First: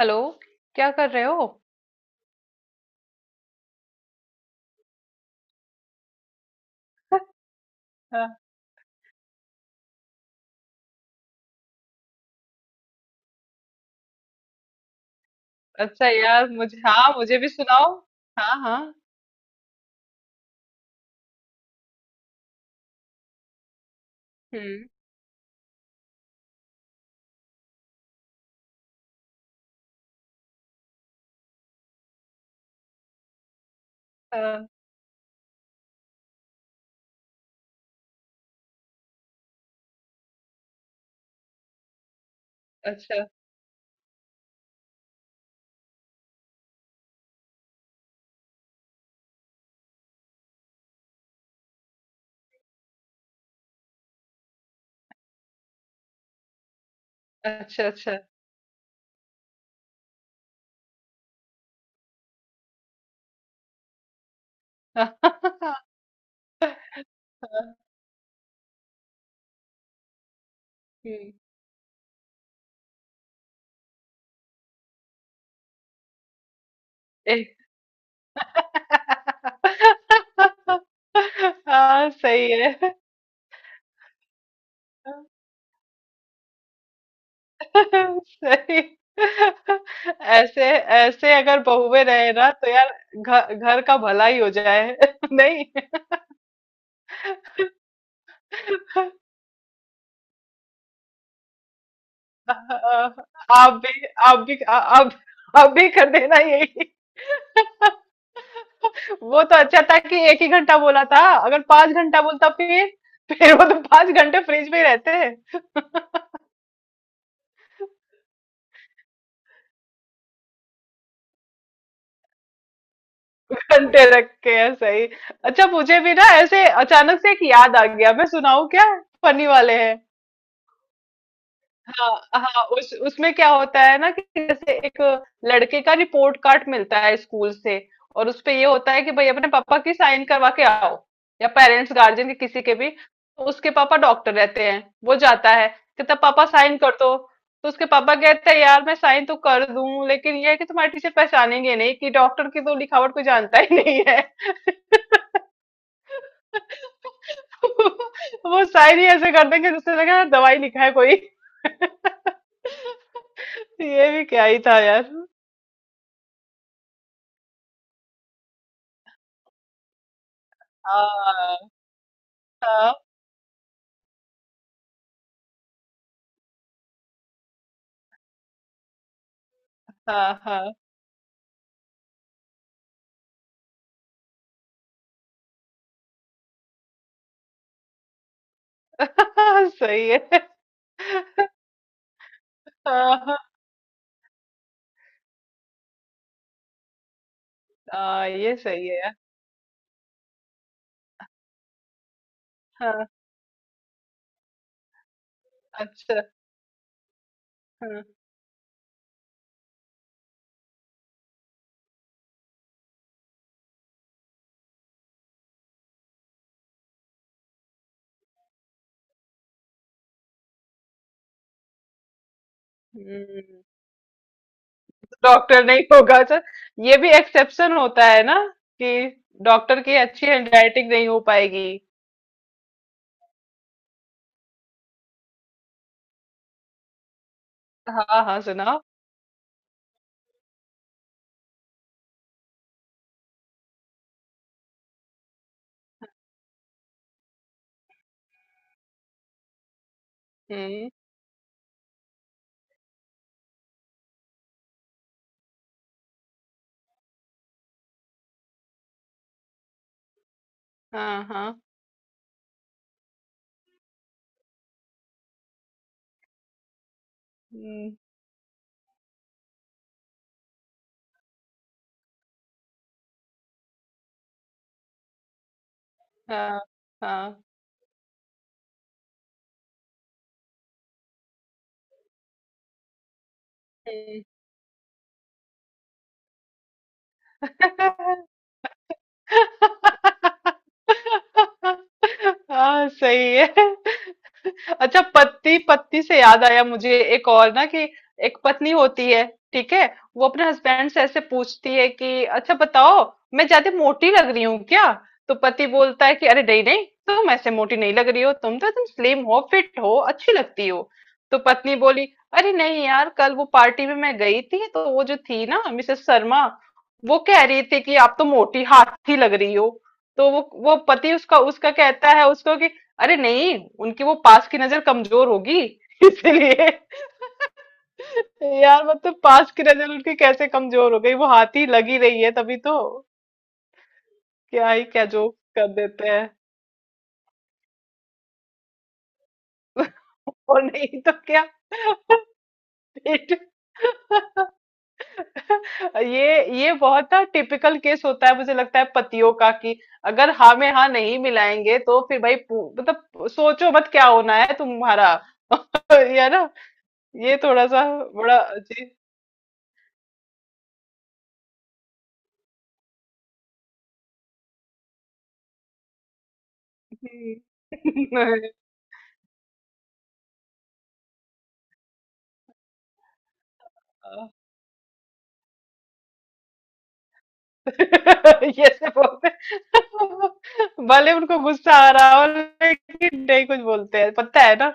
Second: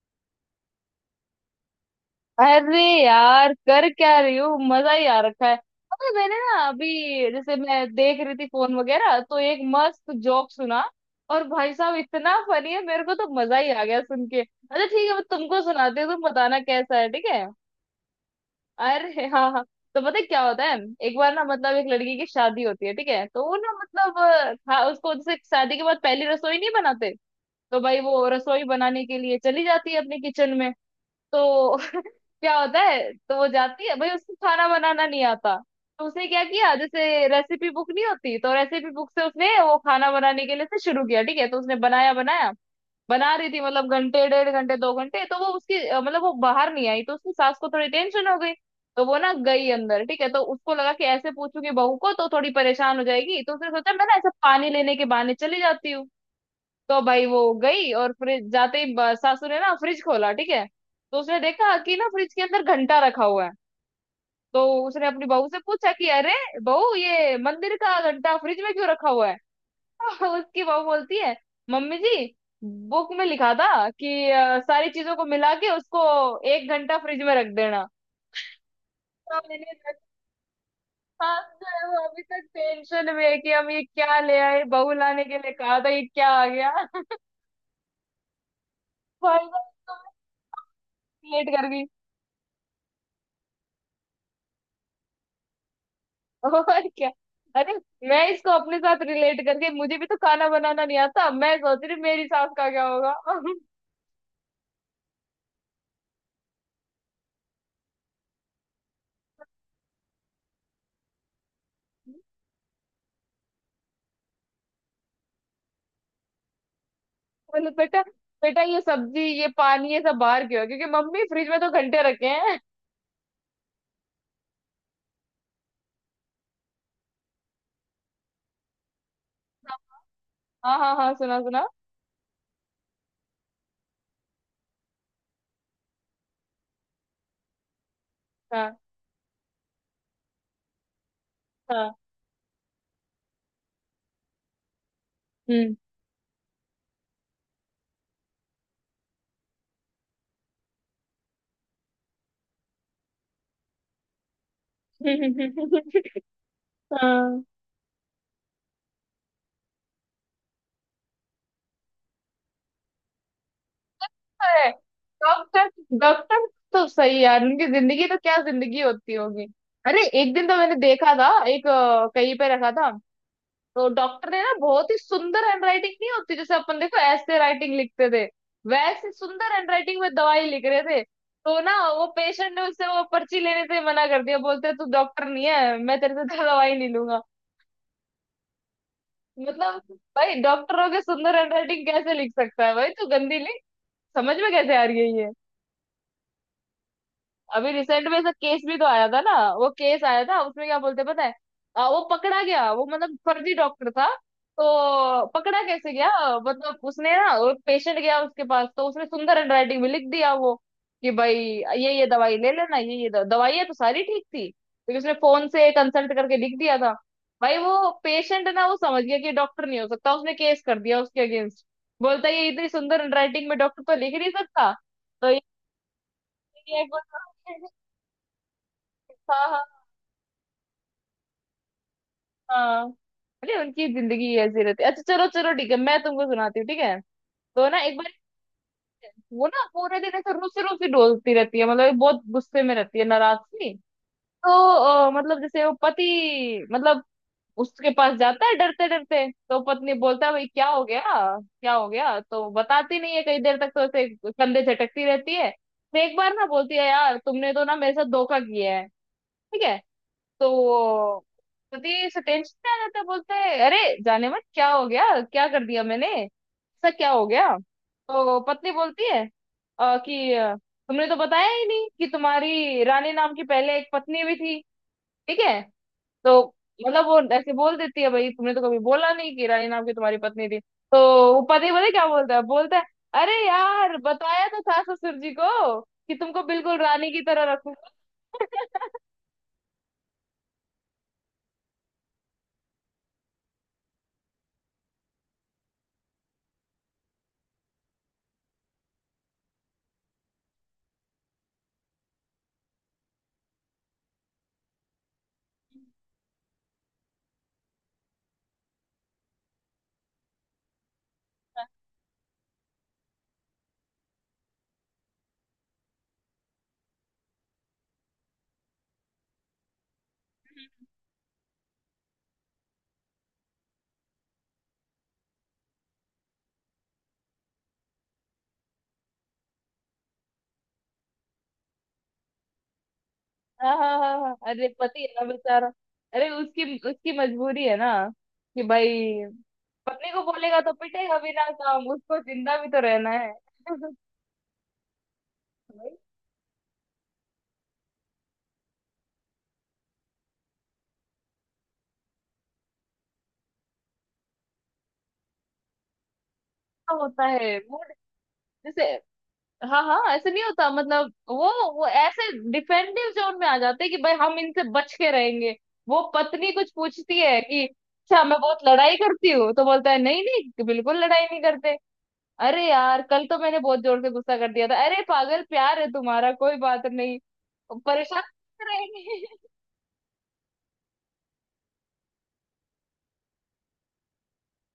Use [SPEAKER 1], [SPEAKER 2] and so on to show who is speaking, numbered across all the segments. [SPEAKER 1] Hello. क्या कर रहे हो?
[SPEAKER 2] अरे यार कर क्या रही हो। मजा ही आ रखा है। पता है, मैंने ना अभी जैसे मैं देख
[SPEAKER 1] हाँ।
[SPEAKER 2] रही थी फोन वगैरह, तो एक मस्त जोक सुना। और भाई साहब इतना फनी है, मेरे को तो मजा ही आ गया सुन के। अच्छा ठीक है, मैं तुमको सुनाती
[SPEAKER 1] अच्छा
[SPEAKER 2] हूँ, तुम
[SPEAKER 1] यार
[SPEAKER 2] बताना
[SPEAKER 1] मुझे,
[SPEAKER 2] कैसा है,
[SPEAKER 1] हाँ
[SPEAKER 2] ठीक
[SPEAKER 1] मुझे
[SPEAKER 2] है?
[SPEAKER 1] भी सुनाओ। हाँ हाँ।
[SPEAKER 2] अरे हाँ हाँ, तो पता है क्या होता है? एक बार ना, एक लड़की की शादी होती है, ठीक है? तो वो ना, मतलब
[SPEAKER 1] हम्म।
[SPEAKER 2] उसको जैसे शादी के बाद पहली रसोई नहीं बनाते। तो भाई वो रसोई बनाने के लिए चली जाती है अपने किचन में। तो क्या होता है, तो वो जाती है, भाई उसको
[SPEAKER 1] हाँ।
[SPEAKER 2] खाना बनाना नहीं आता। तो उसने क्या किया, जैसे रेसिपी बुक नहीं होती, तो रेसिपी बुक से उसने वो खाना बनाने के लिए से शुरू किया, ठीक है? तो उसने बनाया बनाया,
[SPEAKER 1] अच्छा
[SPEAKER 2] बना रही थी मतलब घंटे, डेढ़ घंटे, दो घंटे, तो वो उसकी मतलब वो बाहर नहीं आई, तो उसकी सास को थोड़ी टेंशन हो गई। तो वो ना गई अंदर, ठीक है? तो उसको लगा कि ऐसे पूछूंगी बहू को तो थोड़ी परेशान हो जाएगी, तो उसने सोचा मैं ना ऐसा पानी लेने के बहाने चली जाती हूँ। तो भाई वो
[SPEAKER 1] अच्छा।
[SPEAKER 2] गई, और
[SPEAKER 1] अच्छा।
[SPEAKER 2] फ्रिज जाते ही सासू ने ना फ्रिज खोला, ठीक है? तो उसने देखा कि ना फ्रिज के अंदर घंटा रखा हुआ है। तो उसने अपनी बहू से पूछा कि अरे बहू, ये मंदिर का घंटा फ्रिज में क्यों रखा हुआ है? उसकी बहू बोलती
[SPEAKER 1] हम्म।
[SPEAKER 2] है, मम्मी जी, बुक में लिखा था कि सारी चीजों को मिला के उसको एक घंटा फ्रिज में रख
[SPEAKER 1] एक।
[SPEAKER 2] देना। तो मैंने देखा, जो है वो
[SPEAKER 1] हाँ
[SPEAKER 2] अभी तक
[SPEAKER 1] सही है।
[SPEAKER 2] टेंशन में है कि हम ये क्या ले आए, बहू लाने के लिए कहा था ये क्या आ गया।
[SPEAKER 1] सही।
[SPEAKER 2] भाई साहब, तो
[SPEAKER 1] ऐसे,
[SPEAKER 2] मैं
[SPEAKER 1] ऐसे
[SPEAKER 2] लेट
[SPEAKER 1] अगर
[SPEAKER 2] कर गई।
[SPEAKER 1] बहुएं रहे ना तो यार घर घर का भला ही हो जाए। नहीं।
[SPEAKER 2] और क्या। अरे, मैं इसको अपने साथ रिलेट करके, मुझे भी तो खाना बनाना नहीं आता, मैं सोच रही मेरी सास का क्या होगा।
[SPEAKER 1] आप भी, आप भी, आप भी कर देना यही। वो तो अच्छा था कि एक ही घंटा बोला था। अगर पांच घंटा बोलता फिर वो तो पांच घंटे फ्रिज में ही रहते हैं।
[SPEAKER 2] बोले बेटा, बेटा ये सब्जी ये पानी ये सब बाहर क्यों है? क्योंकि मम्मी फ्रिज में तो घंटे रखे हैं।
[SPEAKER 1] घंटे रख के है, सही। अच्छा मुझे भी ना ऐसे अचानक से एक याद आ गया, मैं सुनाऊं क्या? फनी वाले हैं।
[SPEAKER 2] हाँ हाँ हाँ, सुना सुना।
[SPEAKER 1] हाँ हाँ। उस उसमें क्या होता है ना कि जैसे एक लड़के का रिपोर्ट कार्ड मिलता है स्कूल से और उस पे ये
[SPEAKER 2] हाँ
[SPEAKER 1] होता है कि भाई अपने पापा की साइन करवा के आओ, या पेरेंट्स
[SPEAKER 2] हाँ।
[SPEAKER 1] गार्जियन के किसी के भी। तो उसके पापा डॉक्टर रहते हैं, वो जाता है,
[SPEAKER 2] हम्म।
[SPEAKER 1] कहता पापा साइन कर दो। तो उसके पापा कहते हैं यार मैं साइन तो कर दूं लेकिन ये है कि तुम्हारे टीचर पहचानेंगे नहीं कि डॉक्टर की तो लिखावट कोई जानता ही नहीं है।
[SPEAKER 2] हाँ।
[SPEAKER 1] वो साइन ही ऐसे कर देंगे जिससे लगेगा दवाई लिखा है कोई। ये भी क्या ही
[SPEAKER 2] है।
[SPEAKER 1] था यार।
[SPEAKER 2] डॉक्टर, डॉक्टर, तो सही यार, उनकी जिंदगी तो क्या जिंदगी होती होगी। अरे एक दिन तो मैंने देखा था एक
[SPEAKER 1] हाँ
[SPEAKER 2] कहीं पे रखा था,
[SPEAKER 1] हाँ
[SPEAKER 2] तो डॉक्टर ने ना, बहुत ही सुंदर हैंडराइटिंग नहीं होती जैसे अपन देखो ऐसे राइटिंग लिखते थे, वैसे सुंदर हैंडराइटिंग में दवाई लिख
[SPEAKER 1] हाँ
[SPEAKER 2] रहे थे। तो ना वो पेशेंट ने उससे वो पर्ची लेने से मना कर दिया, बोलते तू डॉक्टर नहीं है, मैं तेरे से दवाई नहीं लूंगा।
[SPEAKER 1] हाँ।
[SPEAKER 2] मतलब,
[SPEAKER 1] सही
[SPEAKER 2] भाई
[SPEAKER 1] है।
[SPEAKER 2] डॉक्टरों के सुंदर हैंडराइटिंग कैसे लिख सकता है, भाई तू
[SPEAKER 1] हाँ हाँ
[SPEAKER 2] गंदी लिख, समझ में कैसे आ रही है ये। अभी रिसेंट में
[SPEAKER 1] हाँ,
[SPEAKER 2] ऐसा
[SPEAKER 1] ये
[SPEAKER 2] केस भी तो
[SPEAKER 1] सही है
[SPEAKER 2] आया
[SPEAKER 1] यार।
[SPEAKER 2] था ना, वो केस आया था उसमें क्या बोलते हैं पता है? वो पकड़ा गया, वो
[SPEAKER 1] हाँ।
[SPEAKER 2] मतलब फर्जी डॉक्टर था। तो पकड़ा कैसे गया,
[SPEAKER 1] अच्छा।
[SPEAKER 2] मतलब उसने ना, वो पेशेंट
[SPEAKER 1] हाँ।
[SPEAKER 2] गया उसके पास, तो उसने सुंदर हैंडराइटिंग में लिख दिया वो, कि भाई ये दवाई ले लेना, ये दवाइयाँ तो सारी ठीक थी, लेकिन उसने फोन से कंसल्ट करके लिख दिया था। भाई वो पेशेंट ना, वो समझ गया कि डॉक्टर नहीं हो सकता, उसने केस कर दिया उसके अगेंस्ट। बोलता है, ये इतनी सुंदर हैंडराइटिंग में
[SPEAKER 1] हम्म।
[SPEAKER 2] डॉक्टर तो लिख नहीं सकता। तो ये
[SPEAKER 1] डॉक्टर नहीं होगा, अच्छा।
[SPEAKER 2] ये एक
[SPEAKER 1] ये भी
[SPEAKER 2] बार-
[SPEAKER 1] एक्सेप्शन होता है ना कि
[SPEAKER 2] हाँ
[SPEAKER 1] डॉक्टर
[SPEAKER 2] हाँ
[SPEAKER 1] की अच्छी हैंडराइटिंग नहीं हो पाएगी।
[SPEAKER 2] हाँ, अरे उनकी जिंदगी ऐसी रहती है। अच्छा चलो चलो, ठीक है मैं तुमको सुनाती हूँ, ठीक है? तो ना एक बार,
[SPEAKER 1] हाँ हाँ सुनाओ।
[SPEAKER 2] वो ना पूरे दिन ऐसे रूसी रूसी डोलती रहती है, मतलब ये बहुत गुस्से में रहती है नाराज सी। तो मतलब जैसे वो पति, मतलब उसके पास जाता है डरते डरते, तो पत्नी बोलता है भाई क्या हो
[SPEAKER 1] हम्म।
[SPEAKER 2] गया, क्या हो गया? तो बताती नहीं है कई देर तक, तो ऐसे कंधे झटकती रहती है, फिर एक बार ना बोलती है यार तुमने तो ना मेरे साथ धोखा किया है, ठीक है? तो वो
[SPEAKER 1] हाँ हाँ।
[SPEAKER 2] प्रतीश टेंशन में आ जाता है, बोलता है अरे, जाने मत क्या हो गया, क्या कर दिया मैंने, ऐसा क्या हो गया?
[SPEAKER 1] हम्म।
[SPEAKER 2] तो पत्नी बोलती है तुमने तो बताया ही नहीं कि तुम्हारी रानी नाम की पहले एक पत्नी भी थी, ठीक है? तो
[SPEAKER 1] हाँ
[SPEAKER 2] मतलब वो
[SPEAKER 1] हाँ।
[SPEAKER 2] ऐसे बोल देती है, भाई तुमने तो कभी बोला नहीं कि रानी नाम की तुम्हारी पत्नी थी, तो वो पति बोले क्या, बोलता है, बोलता है अरे यार,
[SPEAKER 1] हम्म।
[SPEAKER 2] बताया तो था ससुर जी को कि तुमको बिल्कुल रानी की तरह रखूंगा।
[SPEAKER 1] हाँ सही है। अच्छा, पत्नी पत्नी से याद आया मुझे एक और ना कि एक पत्नी होती है, ठीक है, वो अपने हस्बैंड से ऐसे पूछती है कि अच्छा बताओ मैं ज्यादा मोटी लग रही हूँ क्या। तो पति बोलता है कि अरे नहीं नहीं तुम ऐसे मोटी नहीं लग रही हो, तुम तो एकदम स्लिम हो, फिट हो, अच्छी लगती हो। तो पत्नी बोली अरे नहीं यार कल वो पार्टी में मैं गई थी तो वो जो थी ना मिसेस शर्मा, वो कह रही थी कि आप तो मोटी हाथी लग रही हो। तो वो पति उसका उसका कहता है उसको कि अरे नहीं उनकी वो पास की नजर कमजोर होगी इसलिए। यार पास की नजर उनकी कैसे कमजोर हो गई? वो हाथी लगी रही है तभी तो।
[SPEAKER 2] हाँ हाँ हाँ हाँ, हाँ। अरे
[SPEAKER 1] क्या ही
[SPEAKER 2] पति
[SPEAKER 1] क्या
[SPEAKER 2] है ना
[SPEAKER 1] जोक
[SPEAKER 2] बेचारा,
[SPEAKER 1] कर देते
[SPEAKER 2] अरे
[SPEAKER 1] हैं।
[SPEAKER 2] उसकी उसकी मजबूरी है ना, कि भाई पत्नी को बोलेगा
[SPEAKER 1] और
[SPEAKER 2] तो
[SPEAKER 1] नहीं तो
[SPEAKER 2] पिटेगा
[SPEAKER 1] क्या।
[SPEAKER 2] बिना काम, उसको जिंदा भी तो रहना है।
[SPEAKER 1] पीठ।
[SPEAKER 2] वही
[SPEAKER 1] ये बहुत ना टिपिकल केस होता है मुझे लगता है पतियों का कि अगर हाँ में हाँ नहीं मिलाएंगे तो फिर भाई सोचो मत क्या होना है तुम्हारा। ये ना,
[SPEAKER 2] तो होता
[SPEAKER 1] ये
[SPEAKER 2] है
[SPEAKER 1] थोड़ा
[SPEAKER 2] वो।
[SPEAKER 1] सा बड़ा
[SPEAKER 2] जैसे
[SPEAKER 1] अजीब।
[SPEAKER 2] हाँ हाँ, ऐसे नहीं होता, मतलब वो ऐसे डिफेंसिव जोन में आ जाते हैं कि भाई हम इनसे बच के रहेंगे। वो पत्नी कुछ पूछती है कि अच्छा मैं
[SPEAKER 1] हम्म।
[SPEAKER 2] बहुत लड़ाई करती हूँ, तो बोलता है नहीं नहीं, बिल्कुल लड़ाई नहीं करते। अरे यार कल तो मैंने बहुत जोर से गुस्सा कर दिया था, अरे पागल प्यार है तुम्हारा, कोई बात नहीं, परेशान
[SPEAKER 1] ये से
[SPEAKER 2] रहेंगे।
[SPEAKER 1] बोलते हैं। भले उनको गुस्सा आ रहा हो लेकिन नहीं कुछ बोलते हैं, पता है ना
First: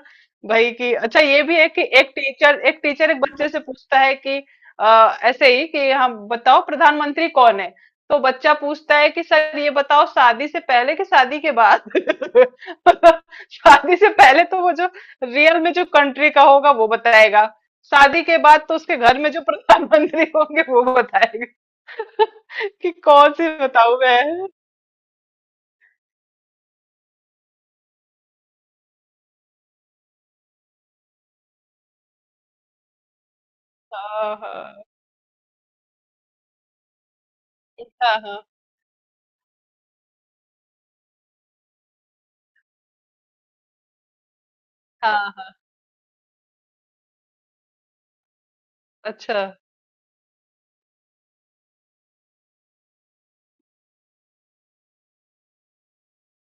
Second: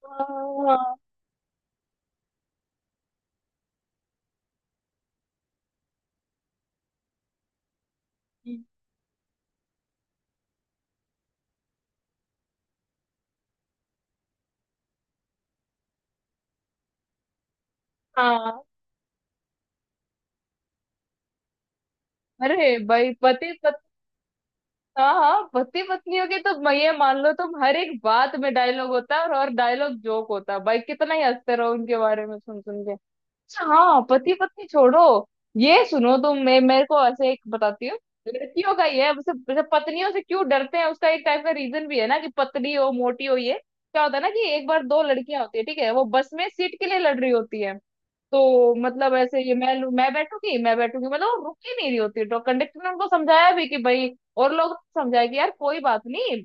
[SPEAKER 1] भाई। कि
[SPEAKER 2] हाँ
[SPEAKER 1] अच्छा ये भी है कि एक टीचर, एक टीचर एक बच्चे से पूछता है कि ऐसे ही कि हम बताओ प्रधानमंत्री कौन है। तो बच्चा पूछता है कि सर ये बताओ शादी से पहले कि शादी के बाद? शादी से पहले तो वो जो रियल में जो कंट्री का होगा वो बताएगा। शादी के
[SPEAKER 2] हाँ।
[SPEAKER 1] बाद तो उसके घर में जो प्रधानमंत्री होंगे वो बताएगा।
[SPEAKER 2] अरे
[SPEAKER 1] कि
[SPEAKER 2] भाई
[SPEAKER 1] कौन सी
[SPEAKER 2] पति पत्नी,
[SPEAKER 1] बताऊं मैं।
[SPEAKER 2] हाँ हाँ, पति पत्नियों के तो ये मान लो तुम हर एक बात में डायलॉग होता है, और डायलॉग जोक होता है, भाई कितना ही हंसते रहो उनके बारे में सुन सुन के। अच्छा हाँ, पति
[SPEAKER 1] हाँ
[SPEAKER 2] पत्नी
[SPEAKER 1] हाँ
[SPEAKER 2] छोड़ो, ये सुनो तुम, मैं मेरे को ऐसे एक बताती हूँ।
[SPEAKER 1] हाँ हाँ हाँ,
[SPEAKER 2] लड़कियों का ये है, वैसे वैसे पत्नियों से क्यों डरते हैं उसका एक टाइप का रीजन भी है ना, कि पतली हो मोटी हो ये। क्या होता है ना, कि एक बार दो लड़कियां
[SPEAKER 1] हाँ।
[SPEAKER 2] होती है, ठीक है? वो बस में सीट के लिए लड़ रही होती है, तो मतलब ऐसे
[SPEAKER 1] अच्छा।
[SPEAKER 2] ये मैं बैठूंगी, मैं बैठूंगी, मतलब वो रुक ही नहीं रही होती। तो कंडक्टर ने उनको समझाया भी कि भाई, और लोग समझाया कि यार कोई बात नहीं,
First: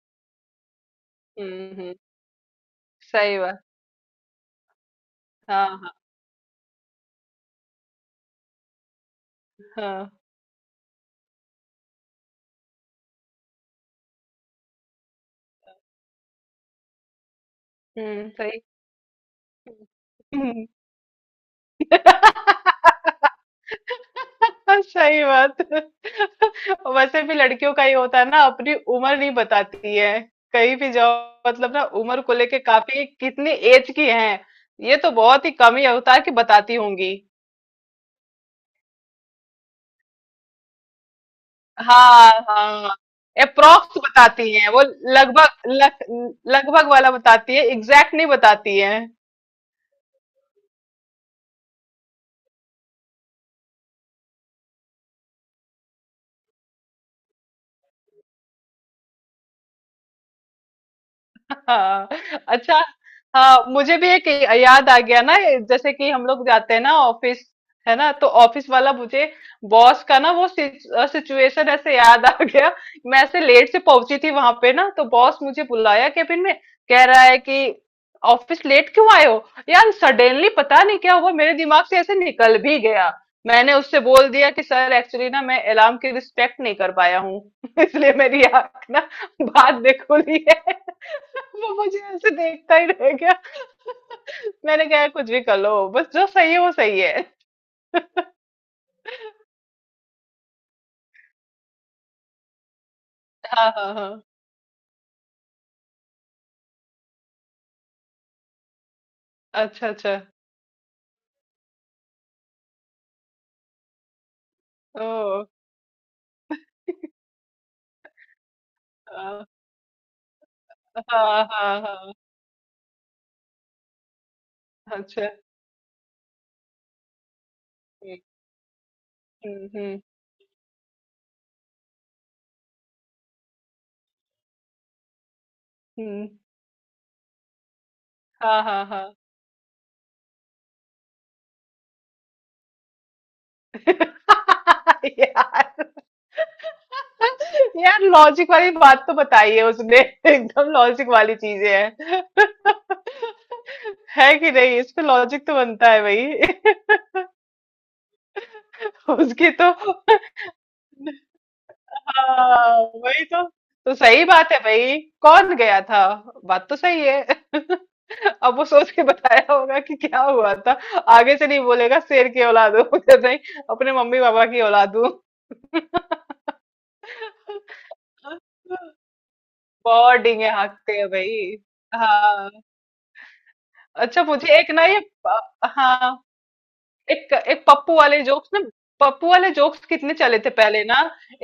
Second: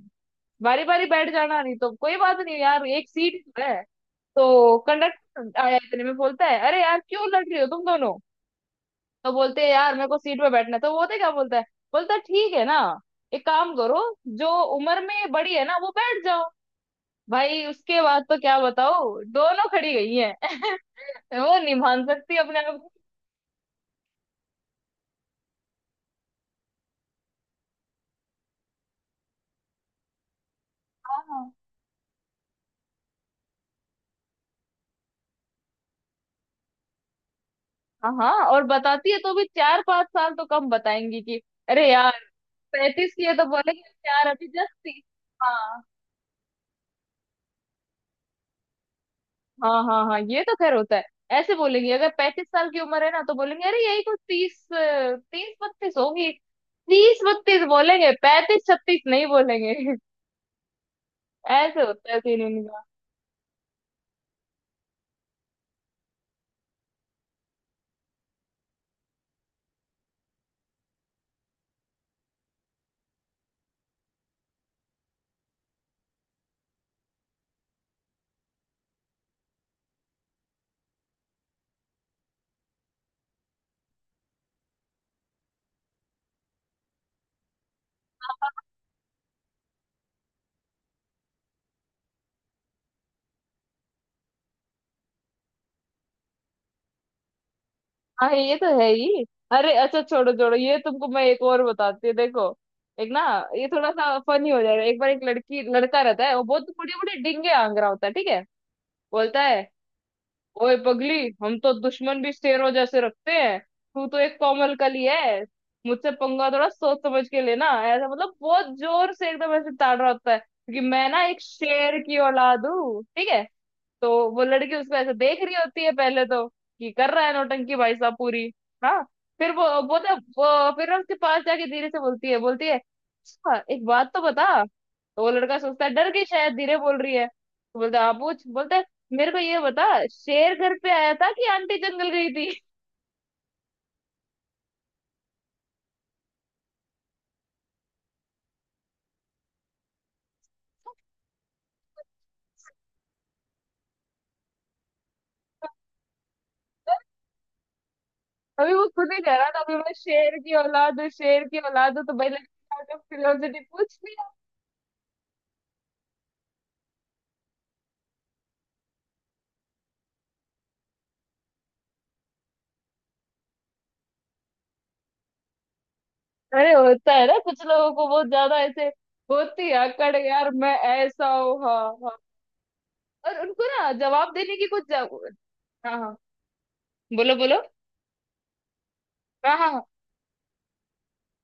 [SPEAKER 2] बारी बारी बैठ जाना, नहीं तो
[SPEAKER 1] हम्म।
[SPEAKER 2] कोई बात नहीं यार एक
[SPEAKER 1] सही
[SPEAKER 2] सीट
[SPEAKER 1] बात।
[SPEAKER 2] है। तो कंडक्टर
[SPEAKER 1] हाँ
[SPEAKER 2] आया
[SPEAKER 1] हाँ।
[SPEAKER 2] इतने में, बोलता है अरे यार क्यों लड़ रही हो तुम दोनों? तो बोलते हैं यार मेरे
[SPEAKER 1] हाँ।
[SPEAKER 2] को सीट पे बैठना है। तो वो होते क्या, बोलता है, बोलता है ठीक है ना, एक काम करो, जो उम्र में बड़ी है ना वो बैठ जाओ। भाई उसके बाद
[SPEAKER 1] हम्म।
[SPEAKER 2] तो क्या
[SPEAKER 1] सही।
[SPEAKER 2] बताओ, दोनों खड़ी गई हैं।
[SPEAKER 1] हम्म।
[SPEAKER 2] वो नहीं मान सकती अपने आप
[SPEAKER 1] सही बात। वैसे भी लड़कियों का ही होता है ना, अपनी उम्र नहीं बताती है कहीं भी जाओ।
[SPEAKER 2] को।
[SPEAKER 1] मतलब ना उम्र को लेके काफी, कितनी एज की है, ये तो बहुत ही कम ही होता है कि बताती होंगी।
[SPEAKER 2] हाँ हाँ, और बताती है तो भी चार पांच साल तो कम बताएंगी, कि अरे यार,
[SPEAKER 1] हाँ हाँ।
[SPEAKER 2] पैंतीस की है तो बोलेंगे
[SPEAKER 1] अप्रोक्स
[SPEAKER 2] यार अभी
[SPEAKER 1] बताती हैं
[SPEAKER 2] जस्ट
[SPEAKER 1] वो।
[SPEAKER 2] तीस।
[SPEAKER 1] लगभग
[SPEAKER 2] हाँ
[SPEAKER 1] लग, लगभग वाला बताती है, एग्जैक्ट नहीं बताती है।
[SPEAKER 2] हाँ हाँ हाँ, ये तो खैर होता है। ऐसे बोलेंगी अगर पैंतीस साल की उम्र है ना, तो बोलेंगे अरे यही कुछ तीस, तीस बत्तीस होगी। तीस बत्तीस बोलेंगे, पैंतीस छत्तीस नहीं बोलेंगे। ऐसे
[SPEAKER 1] हाँ।
[SPEAKER 2] होता है सीन।
[SPEAKER 1] अच्छा। हाँ मुझे भी एक याद आ गया ना। ये जैसे कि हम लोग जाते हैं ना ऑफिस, है ना, तो ऑफिस वाला मुझे बॉस का ना वो सिचुएशन ऐसे याद आ गया। मैं ऐसे लेट से पहुंची थी वहां पे ना तो बॉस मुझे बुलाया केबिन में, कह रहा है कि ऑफिस लेट क्यों आए हो। यार सडनली पता नहीं क्या हुआ, मेरे दिमाग से ऐसे निकल भी गया। मैंने उससे बोल दिया कि सर एक्चुअली ना मैं अलार्म की रिस्पेक्ट नहीं कर पाया हूँ। इसलिए मेरी आंख ना बाद में खुली है। वो मुझे ऐसे देखता ही रह गया। मैंने कहा कुछ भी कर लो बस, जो सही है वो सही है।
[SPEAKER 2] हाँ ये तो है ही। अरे अच्छा छोड़ो छोड़ो, ये तुमको मैं एक और बताती हूँ देखो। एक ना, ये
[SPEAKER 1] हाँ
[SPEAKER 2] थोड़ा
[SPEAKER 1] हाँ
[SPEAKER 2] सा
[SPEAKER 1] हाँ।
[SPEAKER 2] फनी हो जाएगा। एक बार एक लड़की लड़का रहता है, वो बहुत बड़े बड़े डिंगे आंग रहा होता है, ठीक है? बोलता है
[SPEAKER 1] अच्छा अच्छा।
[SPEAKER 2] ओए पगली, हम तो दुश्मन भी शेरों जैसे रखते हैं, तू तो एक कोमल कली
[SPEAKER 1] ओ।
[SPEAKER 2] है, मुझसे पंगा थोड़ा सोच समझ के लेना। ऐसा मतलब बहुत जोर से
[SPEAKER 1] हाँ
[SPEAKER 2] एकदम ऐसे ताड़ रहा होता है क्योंकि मैं ना एक
[SPEAKER 1] हाँ हाँ
[SPEAKER 2] शेर
[SPEAKER 1] हाँ,
[SPEAKER 2] की औलाद हूँ, ठीक है? तो वो लड़की उसको ऐसे
[SPEAKER 1] अच्छा।
[SPEAKER 2] देख रही होती है पहले, तो कि कर रहा है नौटंकी भाई साहब पूरी। हाँ, फिर वो वो
[SPEAKER 1] हम्म।
[SPEAKER 2] तो वो फिर उसके पास जाके धीरे से बोलती है, बोलती है अच्छा एक बात तो बता। तो वो लड़का सोचता है डर गई
[SPEAKER 1] हम्म।
[SPEAKER 2] शायद, धीरे बोल रही है, तो बोलता है आप पूछ,
[SPEAKER 1] हाँ
[SPEAKER 2] बोलता है
[SPEAKER 1] हाँ हाँ।
[SPEAKER 2] मेरे को ये बता, शेर घर पे आया था कि आंटी जंगल गई थी?
[SPEAKER 1] यार। यार लॉजिक वाली बात तो बताई है उसने। एकदम लॉजिक वाली चीजें हैं। है कि नहीं, इस पे लॉजिक तो बनता है भाई।
[SPEAKER 2] अभी वो खुद ही कह रहा
[SPEAKER 1] उसकी
[SPEAKER 2] था
[SPEAKER 1] तो।
[SPEAKER 2] अभी, मैं शेर की औलाद हूँ, शेर की औलाद हूँ, तो भाई लड़की
[SPEAKER 1] हाँ।
[SPEAKER 2] ने out of
[SPEAKER 1] वही तो।
[SPEAKER 2] curiosity
[SPEAKER 1] तो
[SPEAKER 2] पूछ।
[SPEAKER 1] सही बात है भाई, कौन गया था? बात तो सही है। अब वो सोच के बताया होगा कि क्या हुआ था। आगे से नहीं बोलेगा शेर की औलाद हूँ। नहीं, अपने मम्मी पापा की औलाद हूँ।
[SPEAKER 2] अरे होता है ना, कुछ लोगों को बहुत ज्यादा ऐसे होती है अकड़,
[SPEAKER 1] बहुत डींगे
[SPEAKER 2] यार मैं
[SPEAKER 1] हाँकते हैं
[SPEAKER 2] ऐसा
[SPEAKER 1] भाई।
[SPEAKER 2] हूँ हाँ हाँ।
[SPEAKER 1] हाँ।
[SPEAKER 2] और उनको ना
[SPEAKER 1] अच्छा
[SPEAKER 2] जवाब देने
[SPEAKER 1] मुझे
[SPEAKER 2] की
[SPEAKER 1] एक ना
[SPEAKER 2] कुछ
[SPEAKER 1] ये।
[SPEAKER 2] जव... हाँ
[SPEAKER 1] हाँ।
[SPEAKER 2] हाँ,
[SPEAKER 1] एक
[SPEAKER 2] बोलो बोलो।
[SPEAKER 1] एक पप्पू वाले जोक्स ना। पप्पू वाले
[SPEAKER 2] हाँ हाँ
[SPEAKER 1] जोक्स कितने चले थे पहले ना।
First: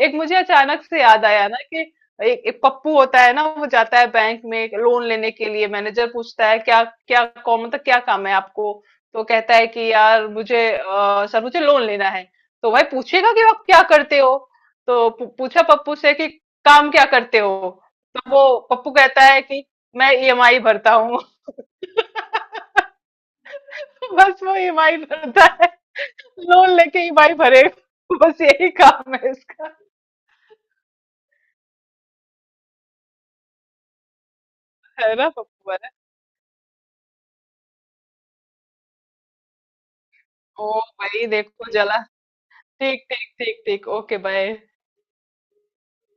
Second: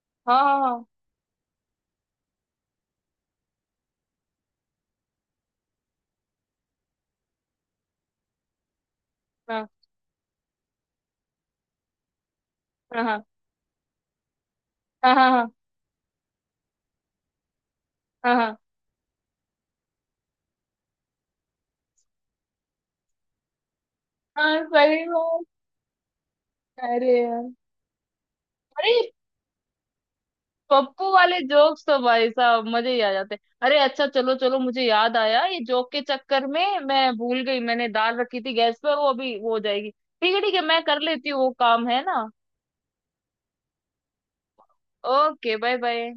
[SPEAKER 1] एक मुझे
[SPEAKER 2] हाँ
[SPEAKER 1] अचानक
[SPEAKER 2] हाँ
[SPEAKER 1] से याद आया ना कि एक पप्पू होता है ना, वो जाता है बैंक में लोन लेने के लिए। मैनेजर पूछता है क्या, क्या कौन मतलब क्या काम है आपको। तो कहता
[SPEAKER 2] हाँ
[SPEAKER 1] है कि यार मुझे सर मुझे लोन लेना है। तो भाई
[SPEAKER 2] हाँ
[SPEAKER 1] पूछेगा कि आप क्या करते हो। तो
[SPEAKER 2] हाँ हाँ हाँ हाँ हाँ
[SPEAKER 1] पूछा पप्पू से कि काम क्या करते हो। तो
[SPEAKER 2] हाँ हाँ,
[SPEAKER 1] वो पप्पू कहता है कि मैं EMI भरता हूँ। बस वो
[SPEAKER 2] हाँ,
[SPEAKER 1] EMI
[SPEAKER 2] सही बात।
[SPEAKER 1] भरता है, लोन लेके ही
[SPEAKER 2] अरे
[SPEAKER 1] भाई
[SPEAKER 2] यार,
[SPEAKER 1] भरेगा बस, यही
[SPEAKER 2] अरे ये
[SPEAKER 1] काम है इसका।
[SPEAKER 2] पप्पू वाले जोक्स तो भाई साहब मजे ही आ जाते हैं। अरे अच्छा चलो चलो, मुझे
[SPEAKER 1] है
[SPEAKER 2] याद
[SPEAKER 1] ना
[SPEAKER 2] आया, ये
[SPEAKER 1] पप्पू
[SPEAKER 2] जोक
[SPEAKER 1] है।
[SPEAKER 2] के चक्कर में मैं भूल गई, मैंने दाल रखी थी गैस पे, वो अभी वो हो जाएगी। ठीक है ठीक है,
[SPEAKER 1] ओ
[SPEAKER 2] मैं कर
[SPEAKER 1] भाई
[SPEAKER 2] लेती हूँ वो
[SPEAKER 1] देखो
[SPEAKER 2] काम
[SPEAKER 1] जला।
[SPEAKER 2] है ना।
[SPEAKER 1] ठीक ठीक ठीक ठीक, okay bye.
[SPEAKER 2] Okay bye bye.